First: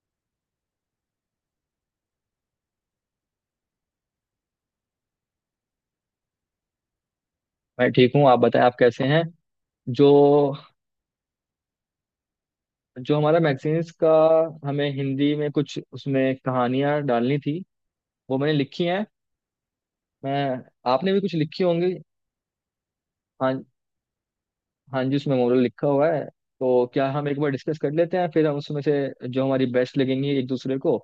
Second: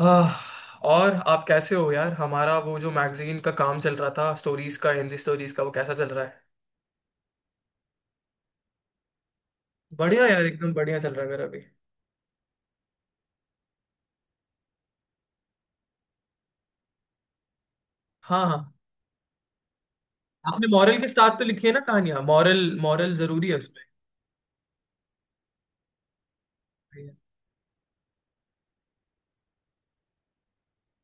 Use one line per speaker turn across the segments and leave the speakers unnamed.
आह, और आप कैसे हो, यार? हमारा वो जो मैगजीन का काम चल रहा था, स्टोरीज का, हिंदी स्टोरीज का, वो कैसा चल रहा है?
मैं ठीक हूँ। आप बताएं, आप कैसे हैं? जो
बढ़िया यार, एकदम बढ़िया चल रहा है मेरा अभी।
जो हमारा मैगजीन्स का, हमें हिंदी में कुछ उसमें कहानियां डालनी थी, वो
हाँ
मैंने
हाँ,
लिखी हैं। मैं
आपने मॉरल के
आपने भी कुछ
साथ तो
लिखी
लिखी है ना
होंगी।
कहानियां? मॉरल, मॉरल जरूरी है
हाँ।
उसमें।
हाँ जी, उसमें मोरल लिखा हुआ है। तो क्या हम एक बार डिस्कस कर लेते हैं, फिर हम उसमें से जो हमारी बेस्ट लगेंगी एक दूसरे को,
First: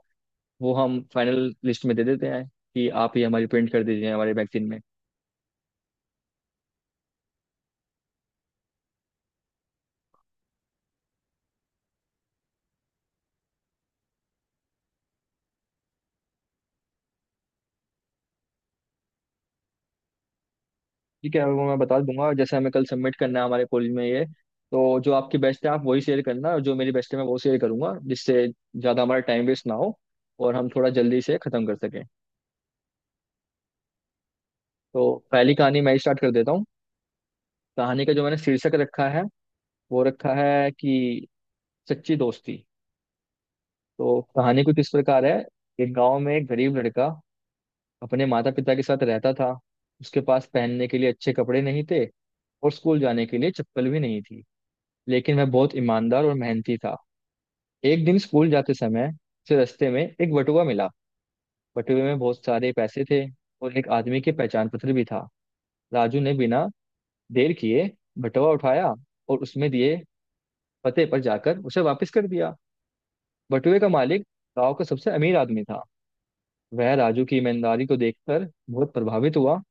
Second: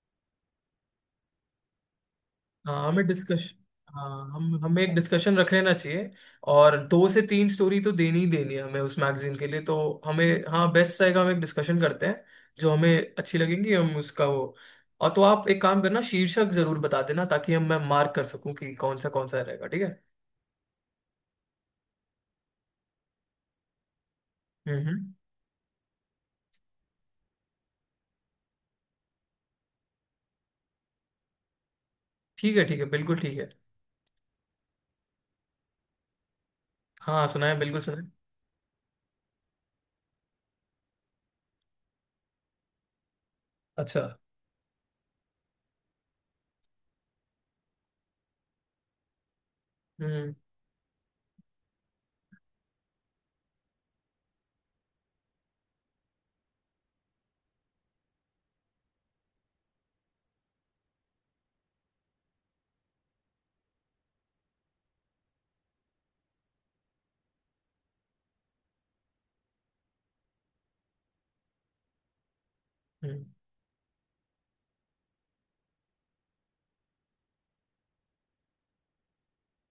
वो हम फाइनल लिस्ट में दे देते हैं
हाँ,
कि
हमें
आप ये हमारी
डिस्कशन।
प्रिंट कर
हाँ,
दीजिए हमारे
हम
मैगजीन में।
हमें एक डिस्कशन रख लेना चाहिए। और दो से तीन स्टोरी तो देनी ही देनी है हमें उस मैगजीन के लिए तो। हमें, हाँ बेस्ट रहेगा, हम एक डिस्कशन करते हैं। जो हमें अच्छी लगेंगी हम उसका वो। और तो आप एक काम करना, शीर्षक जरूर बता देना ताकि हम, मैं मार्क कर सकूं कि कौन सा रहेगा। ठीक है?
ठीक है, वो मैं बता दूंगा। जैसे हमें कल सबमिट करना है हमारे कॉलेज में ये, तो
हम्म
जो
हम्म।
आपकी बेस्ट है आप वही शेयर करना और जो मेरी बेस्ट है मैं वो शेयर करूंगा, जिससे ज़्यादा हमारा टाइम वेस्ट ना हो और हम थोड़ा जल्दी से ख़त्म कर सकें।
ठीक है ठीक है, बिल्कुल ठीक है।
तो पहली कहानी मैं स्टार्ट कर देता हूँ।
हाँ सुनाए, बिल्कुल
कहानी
सुनाए।
का जो मैंने शीर्षक रखा है, वो रखा है कि सच्ची दोस्ती।
अच्छा।
तो कहानी कुछ इस प्रकार है। एक गाँव में एक गरीब लड़का अपने माता पिता के साथ रहता था। उसके
हम्म।
पास पहनने के लिए अच्छे कपड़े नहीं थे और स्कूल जाने के लिए चप्पल भी नहीं थी, लेकिन वह बहुत ईमानदार और मेहनती था। एक दिन स्कूल जाते समय से रास्ते में एक बटुआ मिला। बटुए में बहुत सारे पैसे थे और एक आदमी के पहचान पत्र भी था। राजू ने बिना देर किए बटुआ उठाया और उसमें दिए पते पर जाकर उसे वापस कर दिया।
हम्म।
बटुए का मालिक गांव का सबसे अमीर आदमी था। वह राजू की ईमानदारी को देखकर बहुत प्रभावित हुआ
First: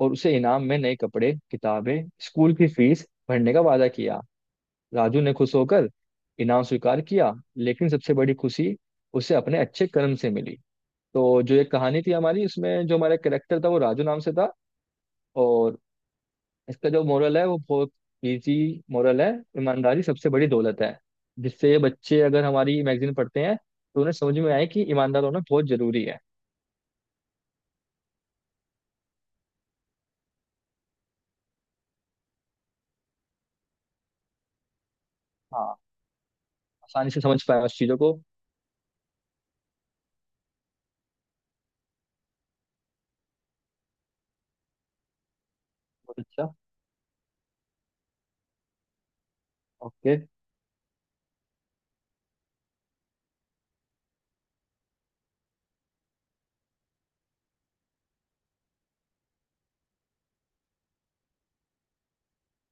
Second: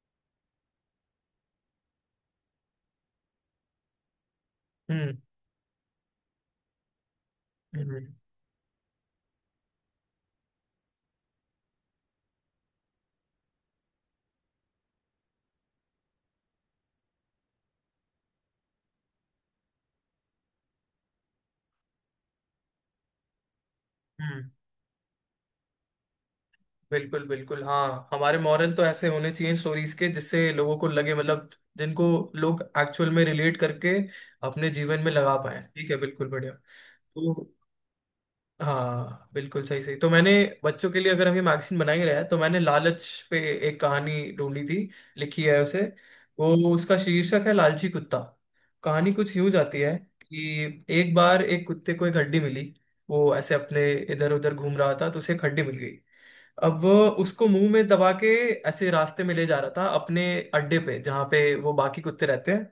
और उसे इनाम में नए कपड़े, किताबें, स्कूल की फीस भरने का वादा किया।
हम्म।
राजू ने खुश होकर इनाम स्वीकार किया, लेकिन
हम्म।
सबसे बड़ी खुशी उसे अपने अच्छे कर्म से मिली। तो जो ये कहानी थी हमारी, इसमें जो हमारा कैरेक्टर था वो राजू नाम से था। और इसका जो मोरल है वो बहुत इजी मोरल है। ईमानदारी सबसे बड़ी दौलत है, जिससे ये बच्चे अगर हमारी मैगजीन पढ़ते हैं तो उन्हें समझ
हम्म।
में आए कि ईमानदार होना बहुत जरूरी है।
बिल्कुल बिल्कुल, हाँ, हमारे मॉरल तो ऐसे होने चाहिए स्टोरीज के, जिससे लोगों को लगे, मतलब जिनको लोग एक्चुअल में रिलेट करके अपने जीवन में लगा पाए।
हाँ,
ठीक है, बिल्कुल बढ़िया।
आसानी से समझ
तो
पाए उस चीज़ों को।
हाँ, बिल्कुल सही सही। तो मैंने बच्चों के लिए, अगर हम ये मैगजीन बना ही रहे हैं, तो मैंने लालच पे एक कहानी ढूंढी थी, लिखी है उसे।
बहुत अच्छा।
वो, उसका शीर्षक है लालची कुत्ता। कहानी कुछ यूं जाती है
ओके।
कि एक बार एक कुत्ते को एक हड्डी मिली। वो ऐसे अपने इधर उधर घूम रहा था, तो उसे एक हड्डी मिल गई। अब वो उसको मुंह में दबा के ऐसे रास्ते में ले जा रहा था, अपने अड्डे पे जहाँ पे वो बाकी कुत्ते रहते हैं।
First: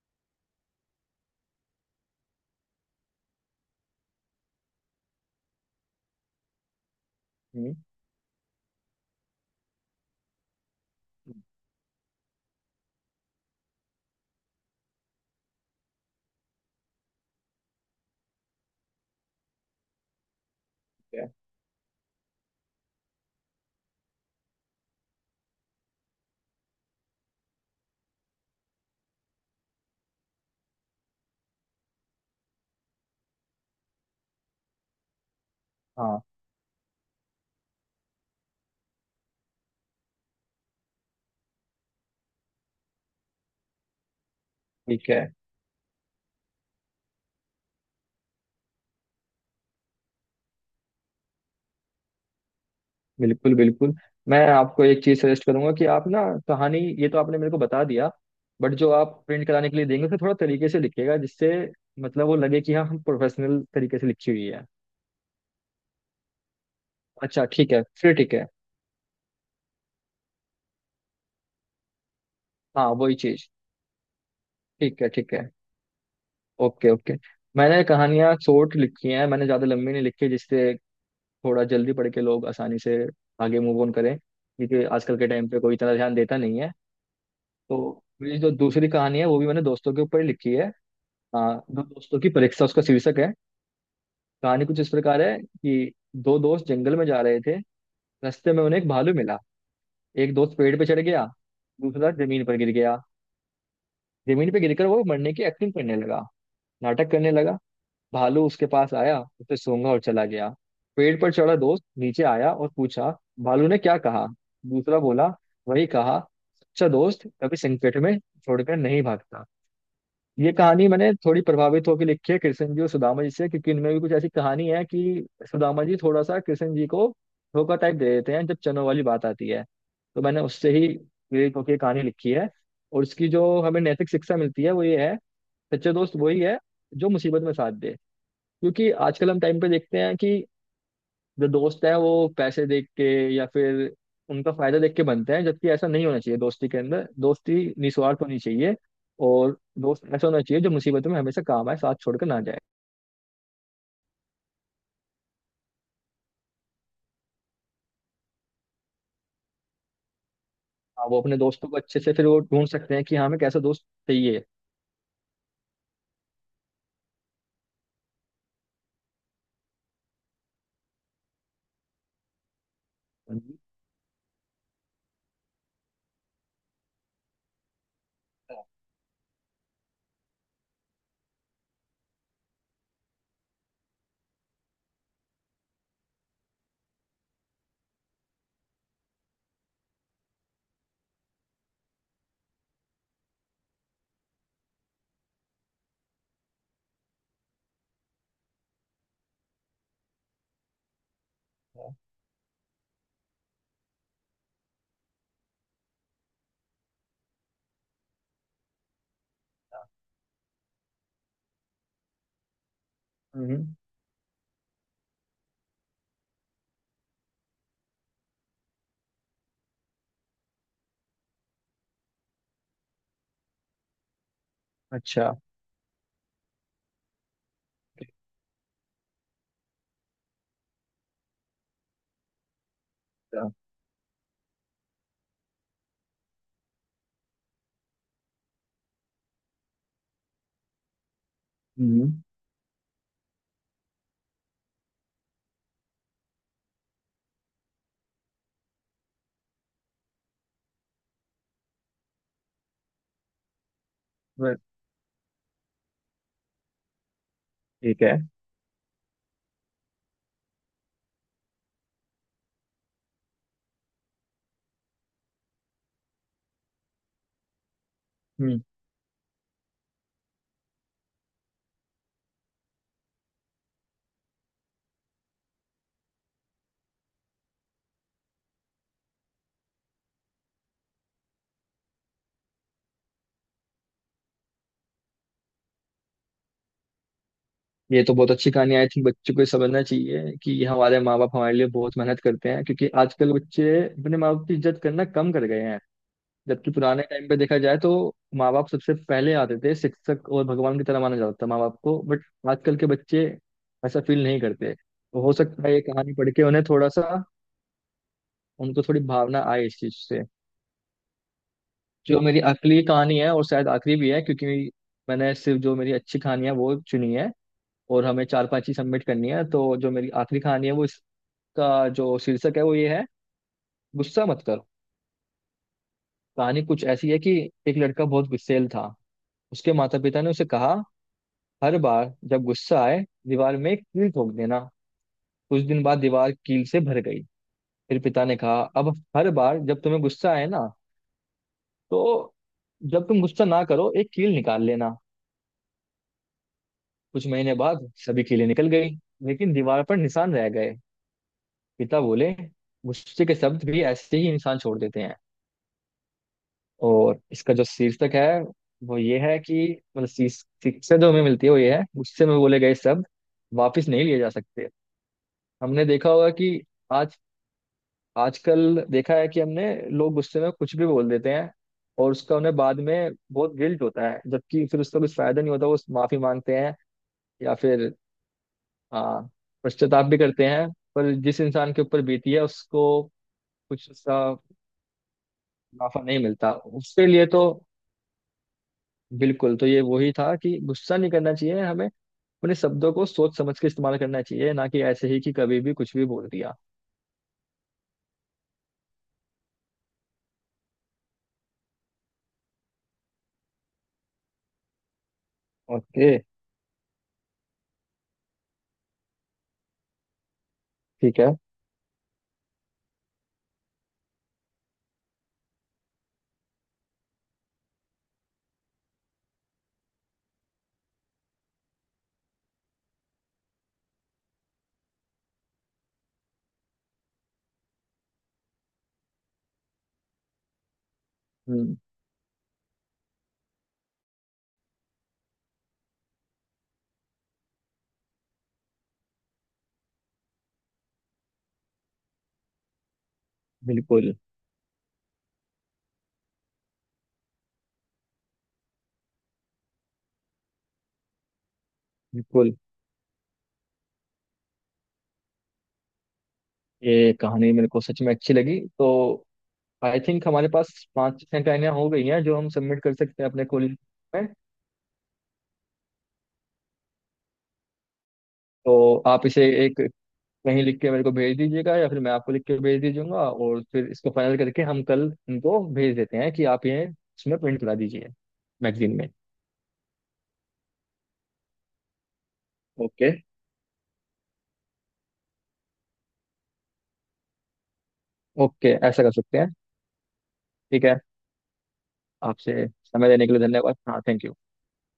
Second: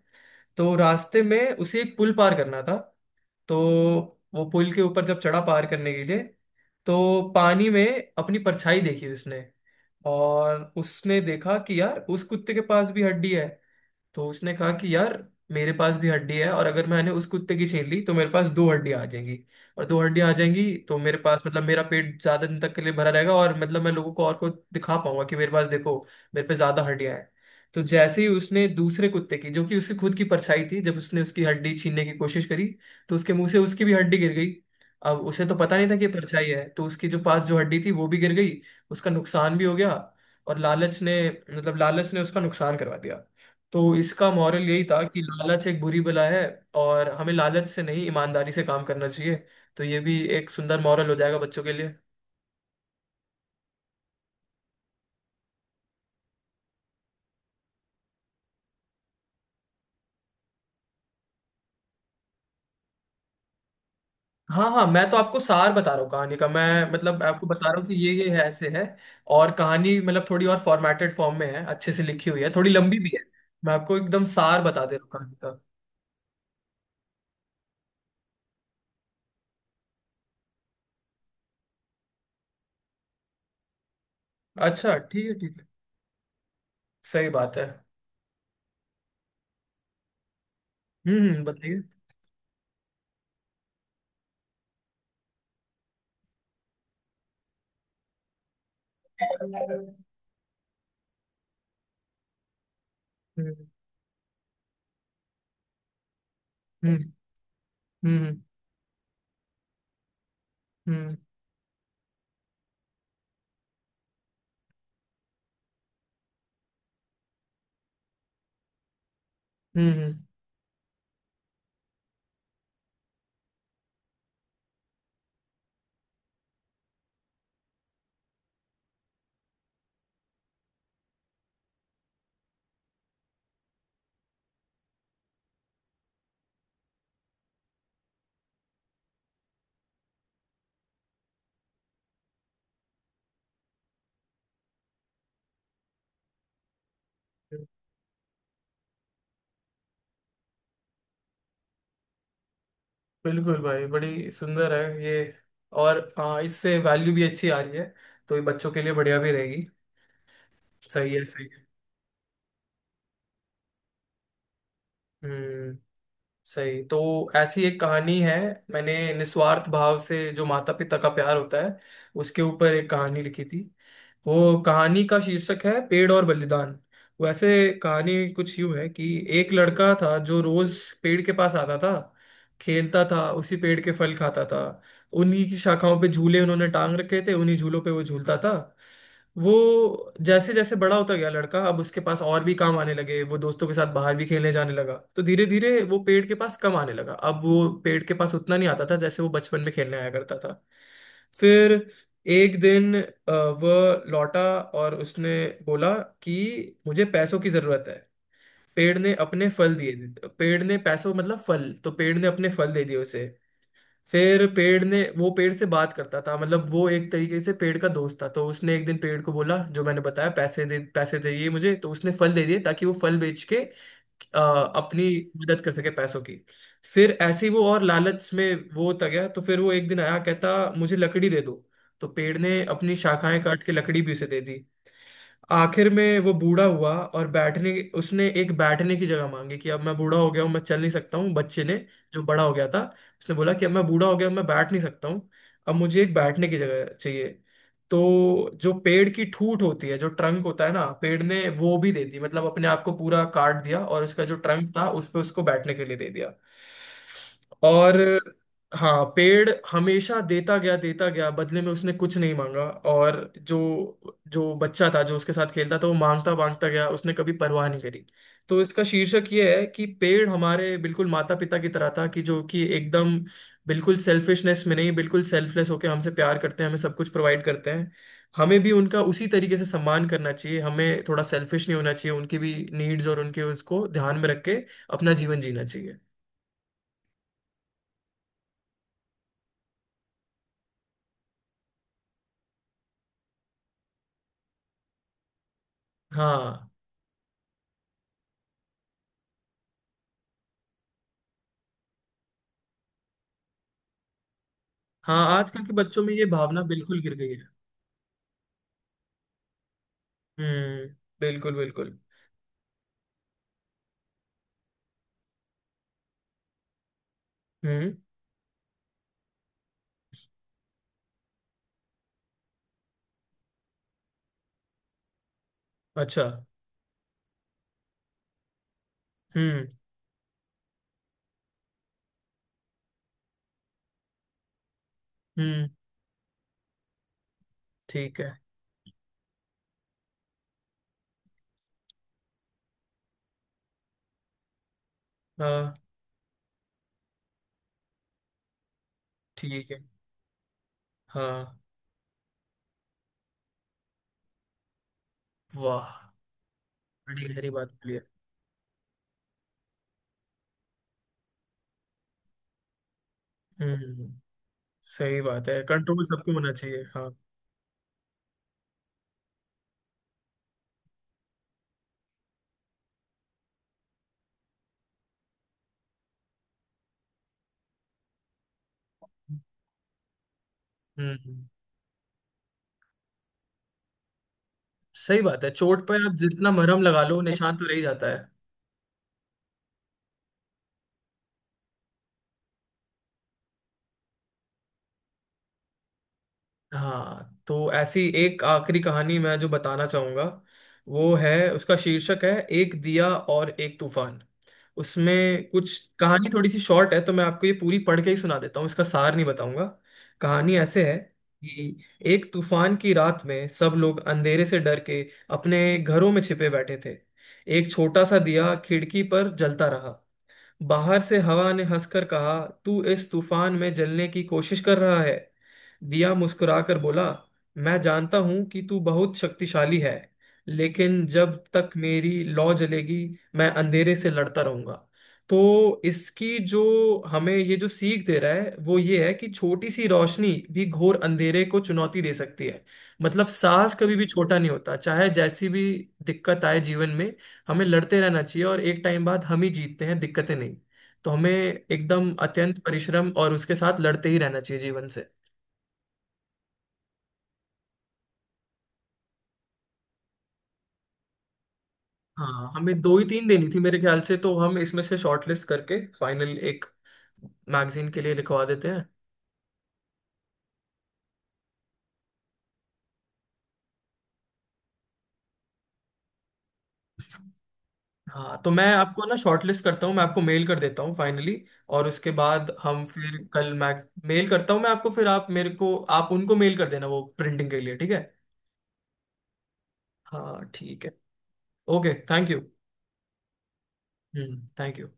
तो रास्ते में उसे एक पुल पार करना था। तो वो पुल के ऊपर जब चढ़ा पार करने के लिए, तो पानी
हम्म।
में अपनी परछाई देखी उसने। और उसने
ठीक
देखा कि यार, उस कुत्ते के पास भी हड्डी है। तो उसने कहा कि यार, मेरे पास भी हड्डी है, और अगर मैंने उस कुत्ते की छीन ली तो मेरे पास दो हड्डियां आ जाएंगी। और दो हड्डियां आ जाएंगी तो मेरे
है।
पास, मतलब मेरा पेट ज्यादा दिन तक के लिए भरा रहेगा, और मतलब मैं लोगों को और को दिखा पाऊंगा कि मेरे पास देखो, मेरे पे ज्यादा हड्डियां हैं। तो जैसे ही उसने दूसरे कुत्ते की, जो कि उसकी खुद की परछाई थी, जब उसने उसकी हड्डी छीनने की कोशिश करी, तो उसके मुंह से उसकी भी हड्डी गिर गई। अब उसे तो पता नहीं था कि ये
हाँ।
परछाई है, तो उसकी जो पास जो हड्डी थी वो भी गिर गई। उसका नुकसान भी हो गया। और लालच ने, मतलब लालच ने उसका नुकसान करवा दिया। तो इसका मॉरल यही था
ठीक
कि
है।
लालच एक बुरी बला है, और हमें लालच से नहीं ईमानदारी से काम करना चाहिए। तो ये भी एक सुंदर मॉरल हो जाएगा बच्चों के लिए।
बिल्कुल, बिल्कुल। मैं आपको एक चीज सजेस्ट करूंगा कि आप ना, कहानी ये तो आपने मेरे को बता दिया, बट जो आप प्रिंट कराने के लिए देंगे उसे थोड़ा तरीके से लिखिएगा, जिससे मतलब वो लगे कि हाँ हम प्रोफेशनल तरीके से लिखी हुई है।
हाँ हाँ, मैं तो आपको सार बता रहा हूँ कहानी का। मैं मतलब
अच्छा,
आपको बता
ठीक
रहा
है।
हूँ कि ये
फिर
ये
ठीक
है,
है।
ऐसे है। और कहानी मतलब थोड़ी और फॉर्मेटेड फॉर्म में है, अच्छे से लिखी हुई है, थोड़ी
हाँ,
लंबी भी
वही
है।
चीज।
मैं आपको एकदम सार बता दे
ठीक
रहा
है,
हूँ
ठीक
कहानी
है।
का।
Okay, okay. मैंने कहानियां शॉर्ट लिखी हैं, मैंने ज्यादा लंबी नहीं लिखी, जिससे थोड़ा जल्दी पढ़ के लोग आसानी से आगे मूव ऑन करें, क्योंकि
अच्छा
आजकल
ठीक
के
है
टाइम
ठीक
पे
है।
कोई इतना ध्यान देता नहीं है।
सही बात है।
तो मेरी जो दूसरी कहानी है वो भी मैंने दोस्तों के ऊपर ही लिखी है। हाँ,
बताइए।
दो दोस्तों की परीक्षा उसका शीर्षक है। कहानी कुछ इस प्रकार है कि दो दोस्त जंगल में जा रहे थे। रास्ते में उन्हें एक भालू मिला।
हम्म।
एक दोस्त पेड़ पे चढ़ गया, दूसरा जमीन पर गिर गया।
हम्म।
जमीन पे गिरकर वो मरने की एक्टिंग करने लगा, नाटक
हम्म।
करने लगा।
हम्म।
भालू उसके पास आया, उसे सूंघा और चला गया। पेड़
हम्म
पर चढ़ा दोस्त नीचे आया और पूछा, भालू ने क्या कहा? दूसरा बोला, वही कहा, सच्चा दोस्त कभी संकट में छोड़कर नहीं भागता।
हम्म, हम्म।
ये कहानी मैंने थोड़ी प्रभावित होकर लिखी है कृष्ण जी और सुदामा जी से, क्योंकि इनमें भी कुछ ऐसी कहानी है कि सुदामा जी थोड़ा सा कृष्ण जी को धोखा टाइप दे देते हैं जब चनों वाली बात आती है। तो मैंने उससे ही प्रेरित होकर ये कहानी लिखी है। और इसकी जो हमें नैतिक शिक्षा मिलती है वो ये है, सच्चे दोस्त वही है जो मुसीबत में साथ दे। क्योंकि आजकल हम टाइम पे देखते हैं कि जो दोस्त है वो पैसे देख के या फिर उनका फायदा देख के बनते हैं, जबकि ऐसा नहीं होना चाहिए। दोस्ती के अंदर दोस्ती निस्वार्थ होनी चाहिए और दोस्त ऐसा होना चाहिए जो मुसीबतों में हमेशा काम आए, साथ छोड़कर ना जाए।
बिल्कुल भाई, बड़ी सुंदर है ये। और हाँ, इससे वैल्यू भी अच्छी आ रही है, तो ये बच्चों के लिए बढ़िया भी रहेगी।
हाँ,
सही
वो
है
अपने
सही है।
दोस्तों को अच्छे से फिर वो ढूंढ सकते हैं कि हाँ हमें कैसा दोस्त चाहिए।
हम्म। सही। तो ऐसी एक कहानी है, मैंने निस्वार्थ भाव से जो माता पिता का प्यार होता है, उसके ऊपर एक कहानी लिखी थी। वो कहानी का शीर्षक है पेड़ और बलिदान। वैसे कहानी कुछ यूं है कि एक लड़का था जो रोज पेड़ के पास आता था, खेलता था, उसी पेड़ के फल खाता था। उन्हीं की शाखाओं पे झूले उन्होंने टांग रखे थे, उन्हीं झूलों पे वो झूलता था। वो जैसे जैसे बड़ा होता गया लड़का, अब उसके पास और भी काम आने लगे, वो दोस्तों के साथ बाहर भी खेलने जाने लगा, तो धीरे धीरे वो पेड़ के पास कम आने लगा। अब वो पेड़ के पास उतना नहीं आता था जैसे वो बचपन में खेलने आया करता था। फिर एक दिन वह लौटा, और उसने बोला कि मुझे पैसों की जरूरत है। पेड़ ने अपने फल दिए। पेड़ ने पैसों, मतलब फल, तो पेड़ ने अपने फल दे दिए उसे।
हम्म।
फिर पेड़ ने, वो पेड़ से बात करता था, मतलब वो एक तरीके से पेड़ का दोस्त था। तो उसने एक दिन पेड़ को बोला, जो मैंने बताया, पैसे दे, पैसे चाहिए मुझे, तो उसने फल दे दिए ताकि वो फल बेच के अ, अपनी
अच्छा।
मदद कर सके पैसों की। फिर ऐसे ही वो और लालच में वो होता गया, तो फिर वो एक दिन आया कहता मुझे लकड़ी दे दो। तो पेड़ ने अपनी शाखाएं
अच्छा,
काट के लकड़ी भी उसे दे दी। आखिर में वो बूढ़ा हुआ और बैठने, उसने एक बैठने की जगह मांगी कि अब मैं बूढ़ा हो गया हूँ, मैं चल नहीं सकता हूँ। बच्चे ने,
हम्म।
जो बड़ा हो गया था, उसने बोला कि अब मैं बूढ़ा हो गया हूं, मैं बैठ नहीं सकता हूँ, अब मुझे एक बैठने की जगह चाहिए। तो जो पेड़ की ठूट होती है, जो ट्रंक होता है ना, पेड़ ने वो भी दे दी, मतलब अपने आप को पूरा काट दिया, और उसका जो
वे-
ट्रंक था उस पर उसको बैठने के लिए दे दिया। और
ठीक है।
हाँ, पेड़ हमेशा देता गया देता गया, बदले में उसने कुछ नहीं मांगा। और जो, जो बच्चा था जो उसके साथ खेलता था, वो मांगता मांगता गया, उसने कभी परवाह नहीं करी। तो
हम्म।
इसका शीर्षक ये है कि पेड़ हमारे बिल्कुल माता पिता की तरह था, कि जो कि एकदम बिल्कुल सेल्फिशनेस में नहीं, बिल्कुल सेल्फलेस होके हमसे प्यार करते हैं, हमें सब कुछ प्रोवाइड करते हैं। हमें भी उनका उसी तरीके से सम्मान करना चाहिए, हमें थोड़ा सेल्फिश नहीं होना चाहिए, उनकी भी नीड्स और उनके उसको ध्यान में रख के अपना जीवन जीना चाहिए।
ये तो बहुत अच्छी कहानी, आई थिंक बच्चों को ये समझना चाहिए कि हमारे माँ बाप हमारे लिए बहुत मेहनत करते हैं, क्योंकि आजकल बच्चे अपने माँ बाप की इज्जत करना कम कर गए हैं।
हाँ।
जबकि पुराने टाइम पे देखा जाए तो माँ बाप सबसे पहले आते थे, शिक्षक और भगवान की तरह माना जाता था माँ बाप को, बट आजकल के बच्चे ऐसा फील नहीं करते, तो
हाँ,
हो
आजकल
सकता
के
है ये
बच्चों में
कहानी
ये
पढ़ के
भावना
उन्हें थोड़ा
बिल्कुल गिर
सा,
गई है।
उनको थोड़ी भावना आए इस चीज से।
हम्म, बिल्कुल बिल्कुल।
जो मेरी अगली कहानी है और शायद आखिरी भी है, क्योंकि मैंने सिर्फ जो मेरी अच्छी कहानी है वो चुनी है
हम्म।
और हमें चार पांच ही सबमिट करनी है, तो जो मेरी आखिरी कहानी है वो, इसका जो शीर्षक है वो ये है, गुस्सा मत करो।
अच्छा।
कहानी कुछ ऐसी है कि एक लड़का बहुत गुस्सेल था।
हम्म।
उसके माता पिता ने उसे कहा, हर बार जब गुस्सा आए दीवार में एक कील ठोक देना। कुछ
हम्म।
दिन बाद दीवार कील से भर गई। फिर
ठीक
पिता
है।
ने कहा, अब हर बार जब तुम्हें गुस्सा आए ना, तो जब तुम गुस्सा ना करो एक कील निकाल लेना।
हाँ।
कुछ महीने बाद सभी कीलें निकल गई, लेकिन
ठीक है।
दीवार पर निशान रह गए।
हाँ।
पिता बोले, गुस्से के शब्द भी ऐसे ही निशान छोड़ देते हैं।
वाह।
और
बड़ी गहरी
इसका जो
बात बोली है।
शीर्षक है वो ये है कि, मतलब शिक्षा जो हमें मिलती है वो ये है, गुस्से में बोले गए शब्द वापस नहीं
हम्म।
लिए जा सकते।
सही बात है,
हमने
कंट्रोल
देखा होगा
सबको होना
कि
चाहिए। हाँ।
आज, आजकल देखा है कि हमने, लोग गुस्से में कुछ भी बोल देते हैं और उसका उन्हें बाद में बहुत गिल्ट होता है, जबकि फिर उसका कुछ फायदा नहीं होता। वो माफी मांगते हैं या फिर आ, पश्चाताप भी करते हैं, पर जिस
हम्म।
इंसान के ऊपर बीती है उसको कुछ उसका
सही बात है, चोट
मुनाफा
पर आप
नहीं
जितना
मिलता
मरहम
उसके
लगा लो
लिए। तो
निशान तो रह ही जाता है।
बिल्कुल, तो ये वही था कि गुस्सा नहीं करना चाहिए हमें, अपने शब्दों को सोच समझ के इस्तेमाल करना चाहिए, ना कि ऐसे ही कि कभी भी कुछ भी बोल दिया।
हाँ, तो ऐसी एक आखिरी कहानी मैं जो बताना चाहूंगा, वो है, उसका शीर्षक है एक दिया और एक तूफान। उसमें कुछ
ओके।
कहानी थोड़ी सी शॉर्ट है, तो मैं आपको ये पूरी पढ़ के ही सुना देता हूँ, इसका सार नहीं बताऊंगा। कहानी ऐसे है
ठीक है।
कि एक तूफान की रात में सब लोग अंधेरे से डर के अपने घरों में छिपे बैठे थे। एक छोटा सा दिया खिड़की पर जलता रहा। बाहर से हवा ने हंसकर कहा, तू इस तूफान में जलने की कोशिश कर रहा है? दिया मुस्कुराकर बोला, मैं जानता हूं कि तू बहुत शक्तिशाली है, लेकिन जब तक
हम्म।
मेरी लौ जलेगी मैं अंधेरे से लड़ता रहूंगा। तो इसकी जो, हमें ये जो सीख दे रहा है वो ये है कि छोटी सी रोशनी भी घोर अंधेरे को चुनौती दे सकती है। मतलब साहस कभी भी
बिल्कुल,
छोटा नहीं होता, चाहे जैसी भी दिक्कत आए जीवन में हमें लड़ते रहना चाहिए, और एक टाइम बाद हम ही जीतते हैं दिक्कतें नहीं। तो हमें एकदम
बिल्कुल।
अत्यंत परिश्रम और उसके साथ लड़ते ही रहना चाहिए जीवन से।
ये कहानी मेरे को सच में अच्छी लगी, तो आई थिंक हमारे पास पांच छह कहानियां हो गई हैं जो हम
हाँ, हमें
सबमिट कर
दो ही
सकते
तीन
हैं अपने
देनी थी
कॉलेज
मेरे ख्याल से,
में।
तो हम इसमें से शॉर्टलिस्ट करके फाइनल एक मैगजीन के लिए लिखवा देते हैं।
तो आप इसे एक कहीं लिख के मेरे को भेज दीजिएगा या फिर मैं आपको लिख के भेज दीजूंगा, और फिर इसको फाइनल करके हम कल इनको भेज देते हैं कि आप ये इसमें प्रिंट करा दीजिए
हाँ, तो मैं
मैगजीन
आपको
में।
ना शॉर्टलिस्ट करता हूँ, मैं आपको मेल कर देता हूँ फाइनली, और उसके बाद हम
ओके।
फिर कल मैग, मेल करता हूँ मैं आपको, फिर आप मेरे को, आप उनको मेल कर देना वो प्रिंटिंग के लिए। ठीक है?
ओके, ऐसा कर सकते हैं।
हाँ ठीक
ठीक
है।
है।
Okay, thank you.
आपसे समय देने के लिए धन्यवाद, हाँ, थैंक यू।
हम्म, थैंक यू।